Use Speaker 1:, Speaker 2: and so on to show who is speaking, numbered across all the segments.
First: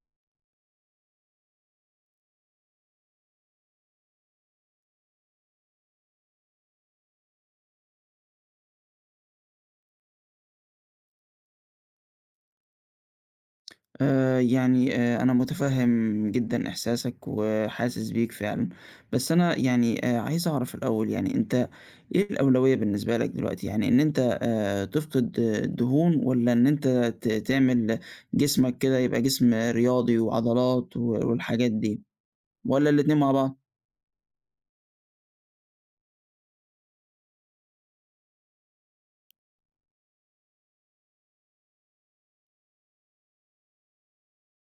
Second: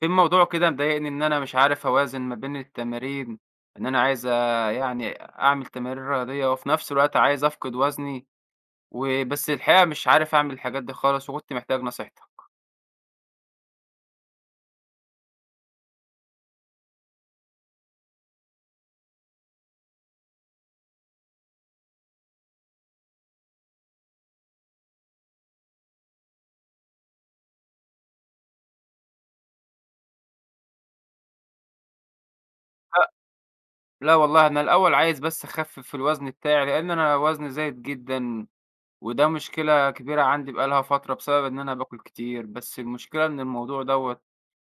Speaker 1: في موضوع كده مضايقني، إن أنا مش عارف أوازن ما بين التمارين، إن أنا عايز يعني أعمل تمارين رياضية، وفي نفس الوقت عايز أفقِد وزني، وبس الحقيقة مش عارف أعمل الحاجات دي خالص، وكنت محتاج نصيحتك.
Speaker 2: آآ يعني آآ أنا مُتفهم جدًا إحساسك وحاسِس بيك فعلًا، بس أنا يعني آآ عايز أعرف الأول يعني، أنت إيه الأولوية بالنسبة لك دلوقتي، يعني إن أنت آآ تفقد الدهون، والّا إن أنت ت تعمل جسمك كده يبقى جسم رياضي وعضلات و والحاجات دي، والّا
Speaker 1: لأ،
Speaker 2: الاتنين مع بعض؟
Speaker 1: لا والله أنا الأول عايز بس أخفِّف الوزن بتاعي، لإن أنا وزني زايد جدًا، وده مشكلة كبيرة عندي بقى لها فترة، بسبب إن أنا باكُل كتير، بس المشكلة إن الموضوع دوّة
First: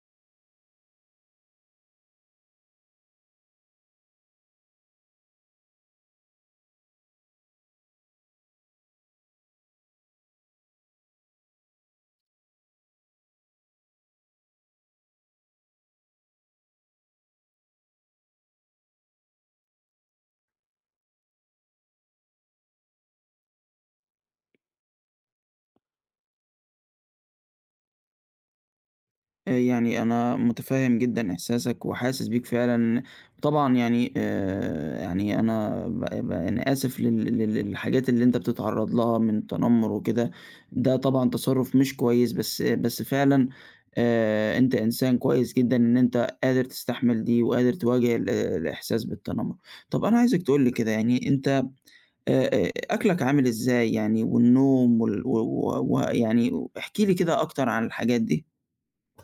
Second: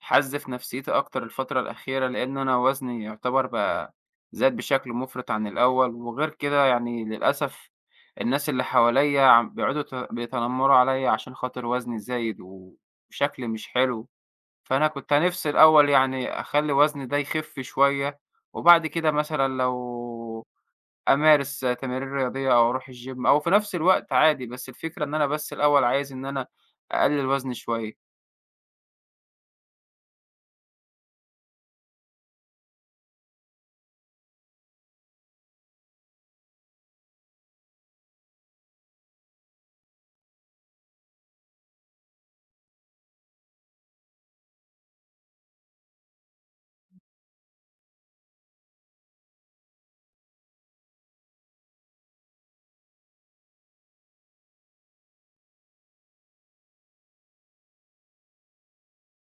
Speaker 1: حَزّ في نفسيّتي أكتر الفترة الأخيرة، لإن أنا وزني يعتبر بقى زاد بشكل مُفرِط عن الأول، وغير كده يعني للأسف الناس اللي حواليّا عم بيقعدوا يت بيتنمروا عليّا، عشان خاطر وزني زايد وشكلي مش حلو، فأنا كنت نفسي الأول يعني أخلّي وزني ده يخِف شوية، وبعد كده مثلًا لو أمارس تمارين رياضية، أو أروح الGym أو في نفس الوقت عادي، بس الفكرة إن أنا بس الأول عايز إن أنا أقلِّل وزني شوية.
Speaker 2: يعني أنا مُتفهم جدًا إحساسك وحاسس بيك فعلًا، طبعًا يعني آآ، يعني أنا ب ب أنا آسف لل لل للحاجات اللي أنت بتتعرّض لها من التنمر وكده، ده طبعًا تصرُّف مش كويس، بس بس فعلًا آآ أنت إنسان كويس جدًا إن أنت قادر تستحمل دي وقادر تواجه ال الإحساس بالتنمر، طب أنا عايزك تقول لي كده يعني أنت آآ، آآ أكلك عامل إزاي؟ يعني والنوم وال و و ويعني و احكِ لي كده أكتر عن الحاجات دي.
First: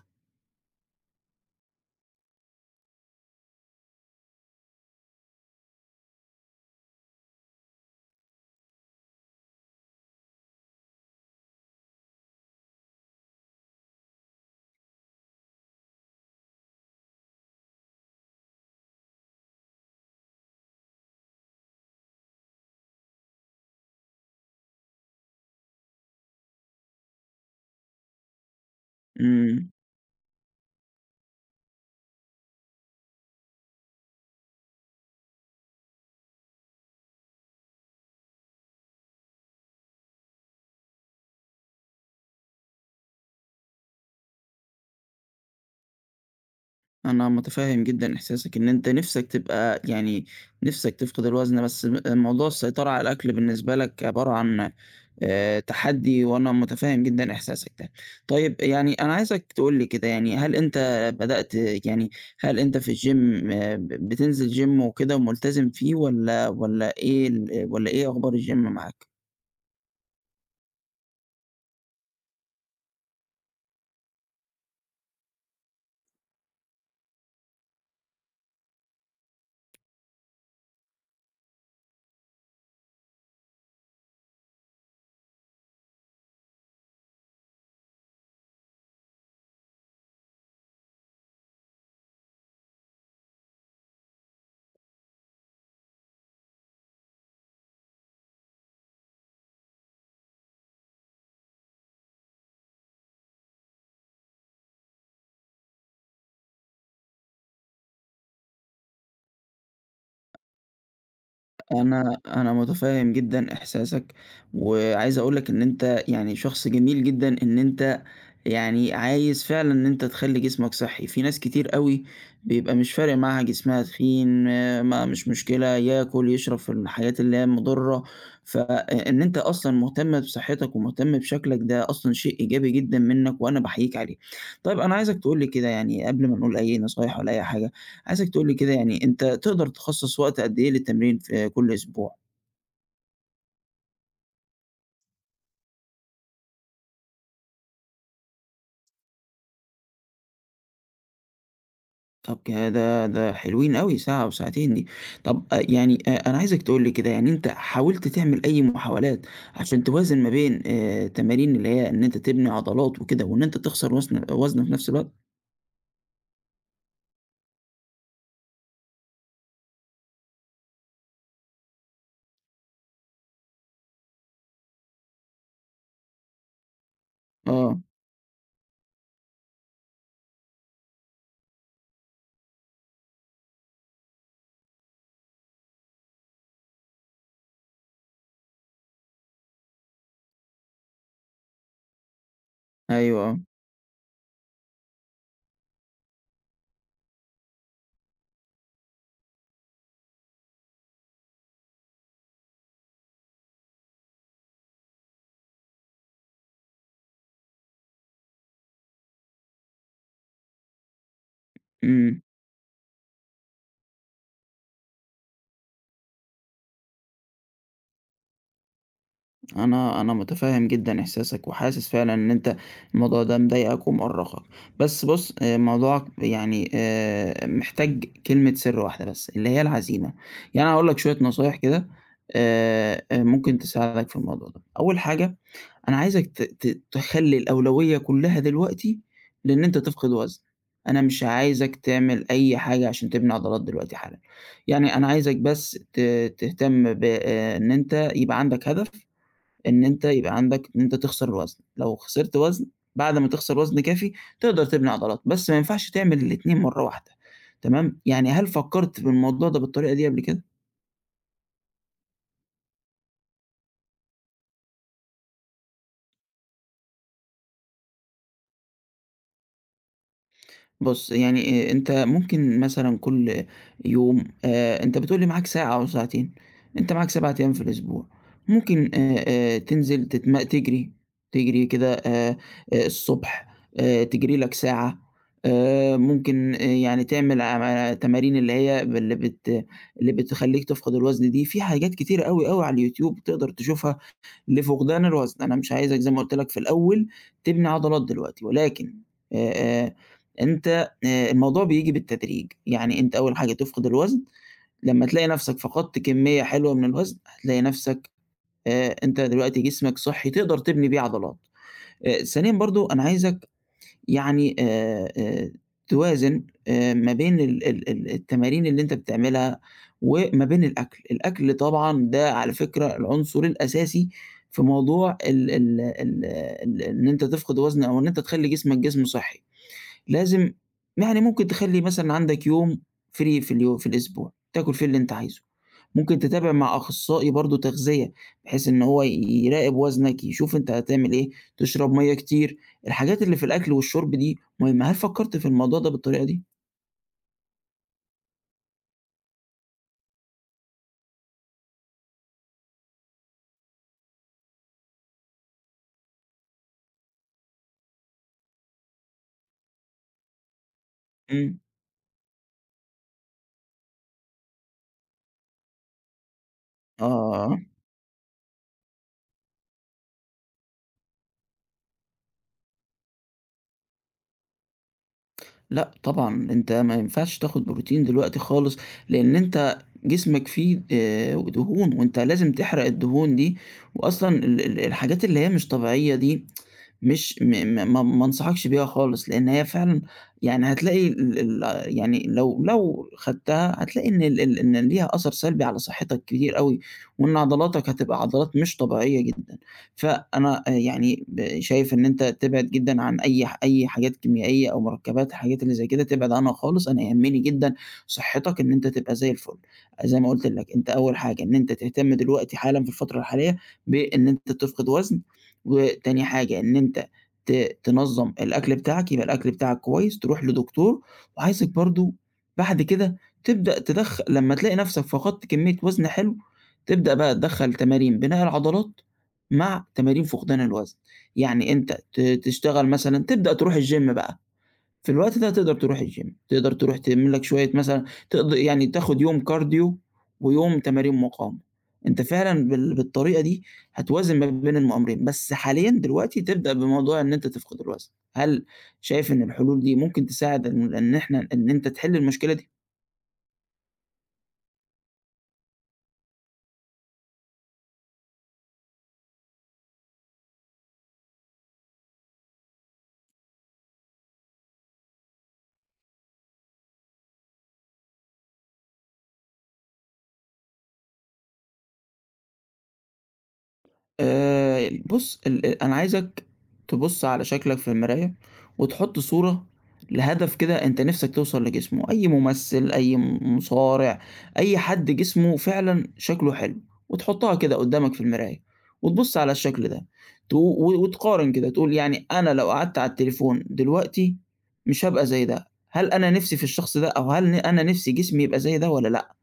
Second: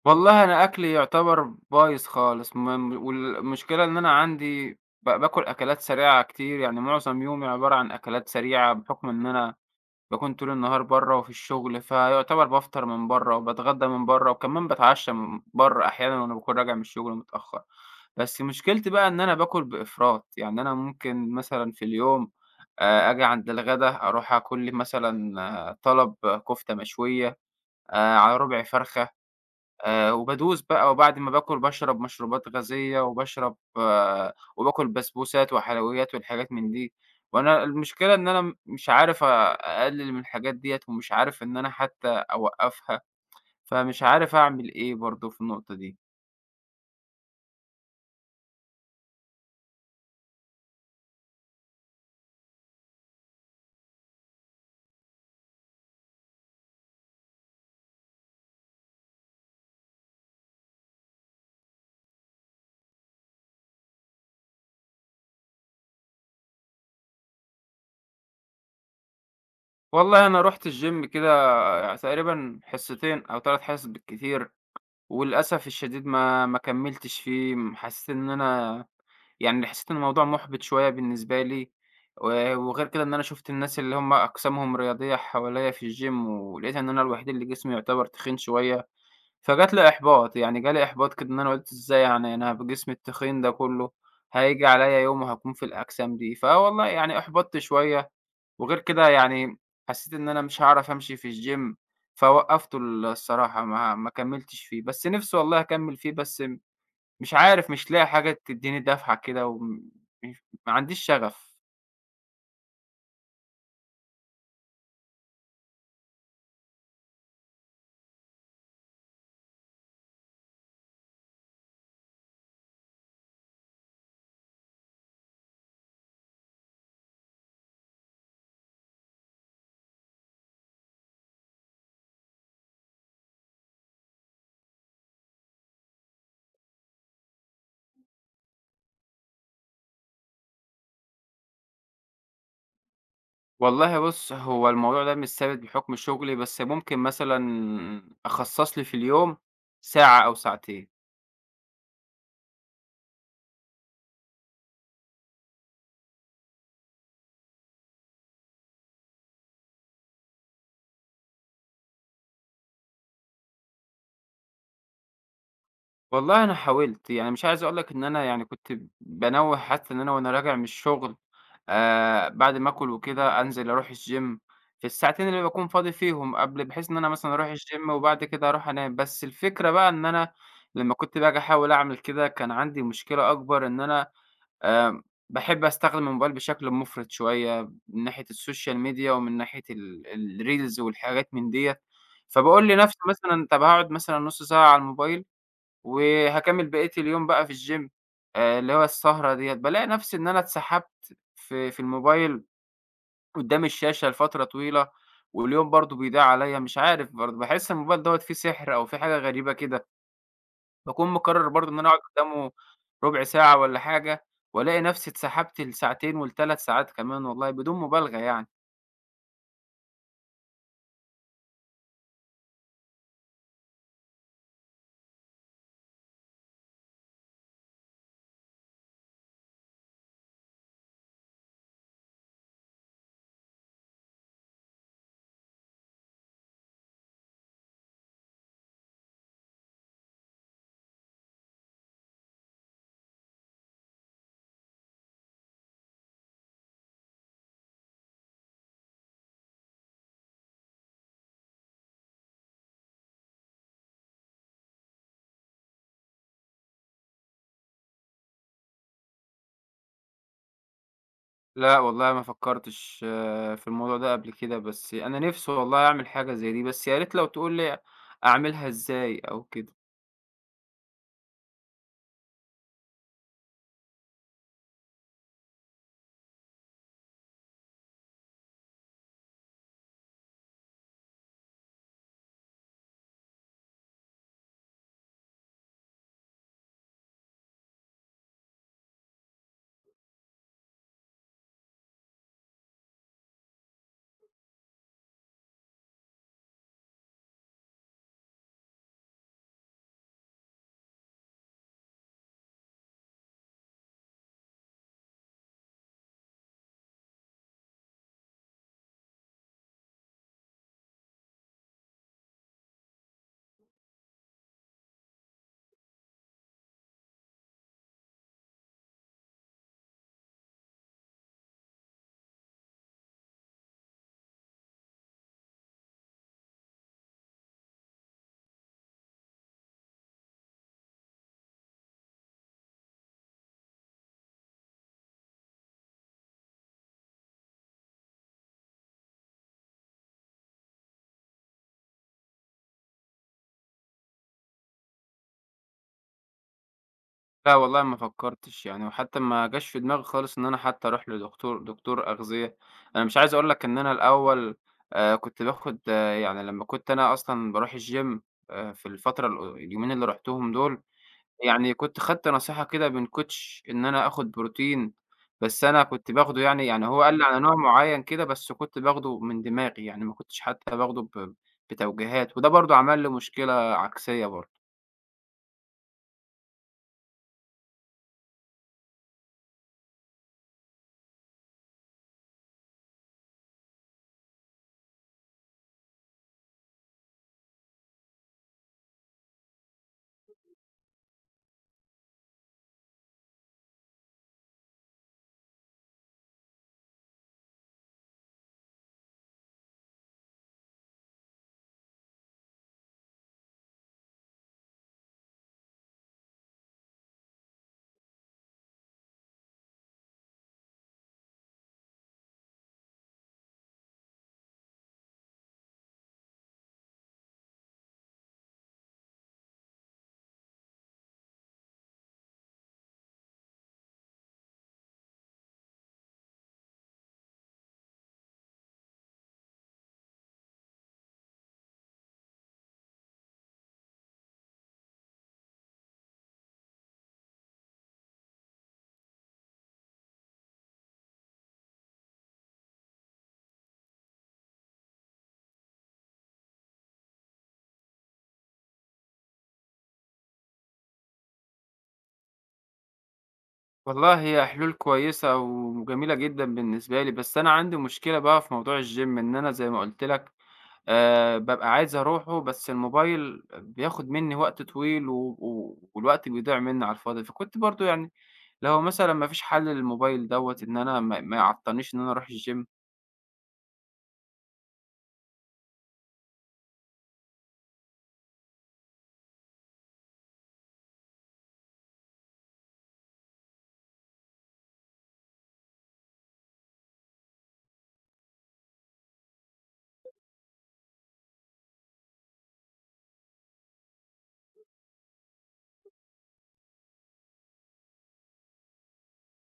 Speaker 1: والله أنا أكلي يعتبر بايظ خالص، م م والمشكلة إن أنا عندي ب باكل أكلات سريعة كتير، يعني معظم يومي عبارة عن أكلات سريعة بحكم إن أنا باكون طول النهار برّه وفي الشغل، فيعتبر بافطر من برّه وباتغدى من برّه وكمان باتعشى من برّه أحيانًا وأنا باكون راجع من الشغل متأخّر، بس مشكلتي بقى إن أنا باكل بإفراط، يعني أنا ممكن مثلًا في اليوم آآ، آجي عند الغدا أروح آكل لي مثلًا طلب كفتة مشوية، آآ على ربع فرخة،
Speaker 2: إمم.
Speaker 1: آآ وبادوس بقى وبعد ما باكل باشرب مشروبات غازية وباشرب وباكل بسبوسات وحلويات والحاجات من دي، وأنا المشكلة إن أنا م مش عارف آآ أقلّل من الحاجات ديّة ومش عارف إن أنا حتّى أوقّفها، فمش عارف أعمل إيه برضه في النقطة دي.
Speaker 2: أنا مُتفهم جدًا إحساسك إن أنت نِفسك تبقى يعني نِفسك تفقد الوزن بس م موضوع السيطرة على الأكل بالنسبة لك عبارة عن آآ تحدّي، وأنا مُتفهم جدًا إحساسك ده. طيّب آآ، يعني أنا عايزك تقول لي كده يعني هل أنت بدأت يعني هل أنت في الgym ب بتنزل gym وكده وملتزم فيه والّا والّا إيه ال آآ، والّا إيه أخبار الgym معاك؟
Speaker 1: والله أنا رُحت الgym كده تقريبًا حصتين أو 3 حصص بالكتير وللأسف الشديد ما ما كملتش فيه، م حسّيت إن أنا يعني حسّيت إن الموضوع مُحبط شويّة بالنسبة لي و وغير كده إن أنا شُفت الناس اللي هُم أجسامهم رياضية حواليّا في الgym ولقيت إن أنا الوحيد اللي جسمي يُعتبَر تخين شويّة، فجات لي إحباط، يعني جالي إحباط كده إن أنا قُلت إزاي يعني أنا بجسمي التخين ده كلّه هييجي على يوم وهاكون في الأجسام دي، فوالله يعني أُحبطت شويّة وغير كده يعني حسّيت إن أنا مش هاعرف أمشي في الgym فوقفته ال الصراحة ما ما كملتش فيه، بس نفْسي والله أكمل فيه بس مش عارف مش لاقي حاجة تدّيني دفعة كده و م ما عنديش شغف.
Speaker 2: أنا أنا مُتفهم جدًا إحساسك وعايز أقول لك إن أنت يعني شخص جميل جدًا إن أنت يعني عايز فعلًا إن أنت تخلّي جسمك صحّي، في ناس كتير أوي بيبقى مش فارق معاها جسمها تخين ما مش مشكلة، ياكل، يشرب في المحلات اللي هي المضرة، فإ إن أنت أصلًا مهتم بصحتك ومهتم بشكلك ده أصلًا شيء إيجابي جدًا منّك وأنا باحييك عليه. طيّب أنا عايزك تقول لي كده يعني قبل ما نقول أي نصايح ولا أي حاجة، عايزك تقول لي كده يعني أنت تقدر تخصص وقت قد إيه للتمرين في كل أسبوع؟
Speaker 1: والله بُصّ، هو الموضوع ده مش ثابت بحُكم شُغلي، بس ممكن مثلًا أخصَّص لي في اليوم ساعة أو ساعتين.
Speaker 2: طب كده ده حلوين أوي ساعة وساعتين دي، طَب أ يعني أ أنا عايزك تقُل لي كده، يعني أنت حاولت تعمل أي محاولات عشان توازِن ما بين آآ تمارين اللي هي إن أنت تِبني عضلات وكده وإن أنت تخسَر وسن أ وزن في نفْس الوقت؟
Speaker 1: والله أنا حاولت، يعني مش عايز اقول لك إن أنا يعني كنت بانوّه حتى إن أنا وأنا راجع من الشغل آآ، بَعد ما آكُل وكده، أنزِل أرُوح الgym في الساعتين اللي باكُون فاضي فيهم قبْل بحيث إن أنا مثلًا أرُوح
Speaker 2: آه.
Speaker 1: الgym وبعد كده أرُوح أنام، بس الفكرة بقى إن أنا لما كنت باجي أحاول أعمِل كده، كان عندي مشكلة أكبر إن أنا آمم باحب أستخدم الموبايل بشكْل مُفرِط شوية من ناحية السوشيال ميديا ومن ناحية ال الreels والحاجات من دِيّة، فباقول لنَفسي
Speaker 2: أيوه، آه.
Speaker 1: مثلًا، طَب هاقعُد مثلًا نُص ساعة على الموبايل وهاكمّل بقية اليوم بقى في الgym آآ اللي هو السهرة دِيّة بالاقي نَفسي إن أنا اتسحَبت في في الموبايل قُدّام الشاشة لفترة طويلة واليوم برضه بيضيع عليَّ، مش عارف برضه، باحس الموبايل دَوّة فيه سِحر أو فيه حاجة غريبة كده. باكون مقرّر برضه إن أنا أقعُد
Speaker 2: إمم.
Speaker 1: قُدّامة رُبع ساعة والّا حاجة وألاقي نَفسي اتسحَبت لساعتين ول3 ساعات كمان والله بدون مبالغة يعني.
Speaker 2: أنا أنا متفهّم جدًا إحساسك وحاسس فعلًا إن أنت الموضوع ده مضايقك ومُؤرقك، بس بُصّ، موضوعك يعني آآ، محتاج كلمة سِرّ واحدة بس اللي هي العَزيمة. يعني أنا هاقول لك شوية نصايح كده آآ، أ ممكن تساعدك في الموضوع ده، أول حاجة أنا عايزك ت ت تخلّي الأولوية كُلّها دلوقتي لإن أنت تفقد وزن، أنا مش عايزك تعمل أي حاجة عشان تبني عضلات دلوقتي حالًا، يعني أنا عايزك بس ت تهتم ب إن أنت يبقى عندك هدف إن أنت يبقى عندك إن أنت تخسر وزن، لو خسرت وزن بعد ما تخسر وزن كافي، تقدر تبني عضلات، بس ما ينفعش تعمل الاتنين مرّه واحدة، تمام، يعني هل فكّرت في الموضوع ده بالطريقة دي قبل كده؟
Speaker 1: لأ والله ما فكّرتش في الموضوع ده قبل كده بس أنا نفسي والله أعمل حاجة زي دي، بس يا ريت لو تقول لي أعملها إزاي أو كده؟
Speaker 2: بُصّ، يعني آآ، أنت ممكن مثلًا كل يوم آآ، أنت بتقول لي معاك ساعة أو ساعتين، أنت معاك 7 أيام في الأسبوع، ممكن آآ، آآ، تنزِل تتم تجري، تجري كده آآ، الصبح آآ، تجري لك ساعة، آآ، ممكن يعني تعمل عا تمارين اللي هي باللي بت اللي بتخليك تفقد الوزن دي، في حاجات كتيرة أوي، أوي على اليوتيوب تقدر تشوفها لفقدان الوزن، أنا مش عايزك زي ما قلت لك في الأول تبني عضلات دلوقتي، ولكن آآ، أنت آآ، الموضوع بييجي بالتدريج، يعني أنت أول حاجة تفقد الوزن، لمّا تلاقي نَفسَك فقدت كمية حلوة من الوزن، هتلاقي نَفسَك آآ، أنت دلوقتي جسمَك صحّي، تقدر تبني بيه عضلات. آآ، ثانيًا برضه أنا عايزك يعني آآ، آآ، توازن آآ، ما بين ال ال ال التمارين اللي أنت بتعملها وما بين الأكل، الأكل طبعًا ده على فكرة العنصر الأساسي في موضوع ال ال ال ال إن أنت تفقد وزن أو إن أنت تخلّي جسمَك جسم صحّي، لازم يعني ممكن تخلي مثلًا عندك يوم free في اليو في الأسبوع، تاكل فيه اللي أنت عايزُه، ممكن تتابع مع أخصائي برضه تغذية، بحيث إن هو ي يراقب وزنك يشوف أنت هتعمل إيه، تشرب مَيَّة كتير، الحاجات اللي في الأكل والشُرب دي مهمة، هل فكّرت في الموضوع ده بالطريقة دي؟
Speaker 1: لا والله ما فكّرتِش يعني وحتّى ما جاش في دماغي خالص إن أنا حتّى أروح لدكتو دكتور أغذية، أنا مش عايز أقول لَك إن أنا الأوّل، آآ كنت باخد يعني لمّا كنت أنا أصلًا باروح الGym آآ في الفترة ال اليومين اللي رُحتُهم دول
Speaker 2: إمم.
Speaker 1: يعني كنت خدت نصيحة كده من Coach إن أنا آخد بروتين، بس أنا كنت باخده يعني يعني هو قال لي على نوع
Speaker 2: آه.
Speaker 1: معيّن كده، بس كنت باخده من دماغي، يعني ما كنتش حتّى باخده ب بتوجيهات وده برضه عمل لي مشكلة عكسية برضه.
Speaker 2: لأ طبعًا أنت ما ينفعش تاخد بروتين دلوقتي خالص، لأن أنت جسمك فيه، آآ دهون وأنت لازم تحرق الدهون دي وأصلًا ال ال الحاجات اللي هي مش طبيعيّة دي مش م م ما ما أنصحكش بيها خالص لأن هي فعلًا يعني هتلاقي ال ال يعني لو لو خدتها هتلاقي إن ال ال إن ليها أثّر سلبي على صحتك كتير أوي وإن عضلاتك هتبقى عضلات مش طبيعيّة جدًا، فأنا آآ، يعني شايف إن أنت تِبعد جدًا عن أي ح أي حاجات كيميائية أو مركبات حاجات اللي زي كده تبعد عنها خالص أنا يهمني جدًا صحتك إن أنت تبقى زي الفل، زي ما قُلت لَك أنت أوّل حاجة إن أنت تهتم دلوقتي حالًا في الفترة الحالية بإن أنت تفقد وزن وتاني حاجة إن أنت ت تنظم الأكل بتاعك، يبقى الأكل بتاعك كويّس، تروح لدكتور وعايزك برضه بعد كده تبدأ تدخ لمّا تلاقي نفْسك فقدت كميّة وزن حلو، تبدأ بقى تِدَخَّل تمارين بناء العضلات، مع تمارين فقدان الوزن. يعني أنت ت تشتغل مثلًا تبدأ تروح الGym بقى في الوقت ده تقدر تروح الGym، تقدر تروح تِعمِل لَك شويّة مثلًا ت يعني تاخد يوم كارديو ويوم تمارين مقاومة، أنت فعلًا بال بالطريقة دي هتوازن ما بين الم أمرين، بس حاليًا دلوقتي تبدأ بموضوع إن أنت تفقد الوزن. هل شايف إن الحلول دي ممكن تساعد إن إن إحنا إن أنت تحل المشكلة دي؟
Speaker 1: والله هي حلول كويسة وجميلة جدًا بالنسبة لي، بس أنا عندي مشكلة بقى في موضوع الgym إن أنا زي ما قُلت لك، آآ بابقى عايز أروحُه بس الموبايل بياخد مني وقت طويل و و والوقت بيضيع مني على الفاضي، فكنت برضه يعني لو مثلًا ما فيش حَلّ للموبايل دوَّة إن أنا ما ما يعطلنيش إن أنا أرُوح الgym؟
Speaker 2: آآ، بُصّ، ال أ أنا عايزك تبُص، على شكلك في المراية وتحط صورة لهدف كده أنت نِفسَك توصل لجسمُه أي مُمثل، أي م مُصارع، أي حد جسمُه فعلًا شكله حلو، وتحُطّها كده قُدّامك في المراية وتبُصّ على الشكل ده تو و وتقارن كده، تقول يعني أنا لو قعدت على التليفون دلوقتي مش هابقى زي ده، هل أنا نِفسي في الشخص ده، أو هل ن أنا نِفسي جسمي يبقى زي ده والَّا لأ؟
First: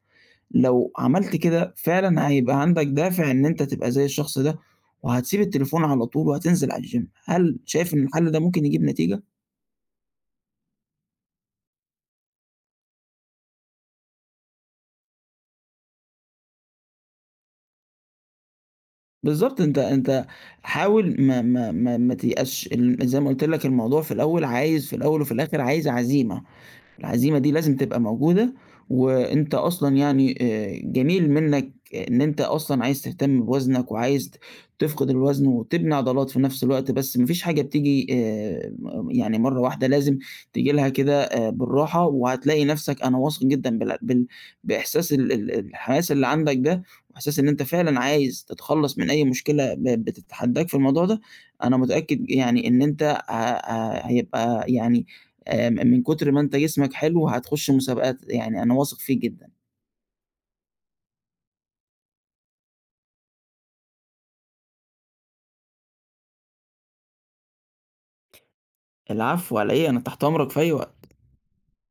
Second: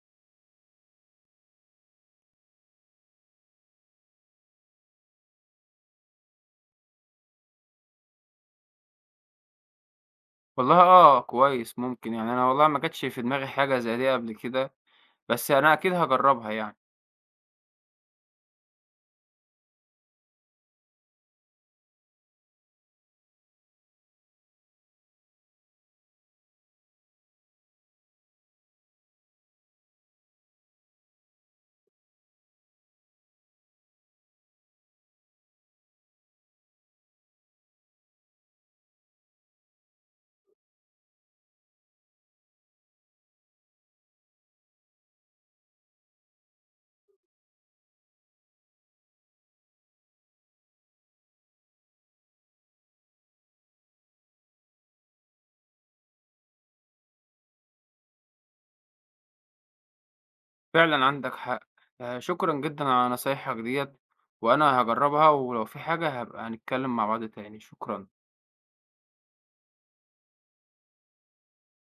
Speaker 2: لو عَمَلت كده، فعلًا هيبقى عندك دافع إن أنت تبقى زي الشخص ده، وهتسيب التليفون على طول وهتنزل على الgym هل شايف إن الحَلّ ده ممكن يجيب نتيجة؟
Speaker 1: والله آه، كويس، ممكن يعني أنا والله ما جتش في دماغي حاجة زي دي قبل كده، بس أنا أكيد هاجرّبها يعني.
Speaker 2: بالضبط، أنت أنت حاول ما ما ما ما تيأسش أن زي ما قُلت لك الموضوع في الأول عايز في الأول وفي الآخر عايز عزيمة، العزيمة دي لازم تبقى موجودة وأنت أصلًا يعني آآ، جميل منّك إن أنت أصلًا عايز تهتم بوزنك وعايز ت تفقد الوزن وتبني عضلات في نفس الوقت، بس ما فيش حاجة بتيجي آآ، م يعني مرّة واحدة لازم تيجي لها كده آآ، بالراحة، وهتلاقي نفسك أنا واثق جدًا بالع بال بإحساس ال ال الحماس اللي عندك ده وبإحساس إن أنت فعلًا عايز تتخلّص من أي مشكلة ب بتتحدّاك في الموضوع ده، أنا متأكد يعني إن أنت ه ه هيبقى يعني آآ، م من كُتر ما أنت جسمك حلو هتخُشّ مسابقات، يعني أنا واثق فيك جدًا.
Speaker 1: فعلًا عندك حق. آآ، شكرًا جدًا على نصايحك ديَّة وأنا هاجرّبها ولو في حاجة هابقى نتكلّم مع بعض تاني، شكرًا.
Speaker 2: العفو على إيه، أنا تحت أمرك في أي وقت.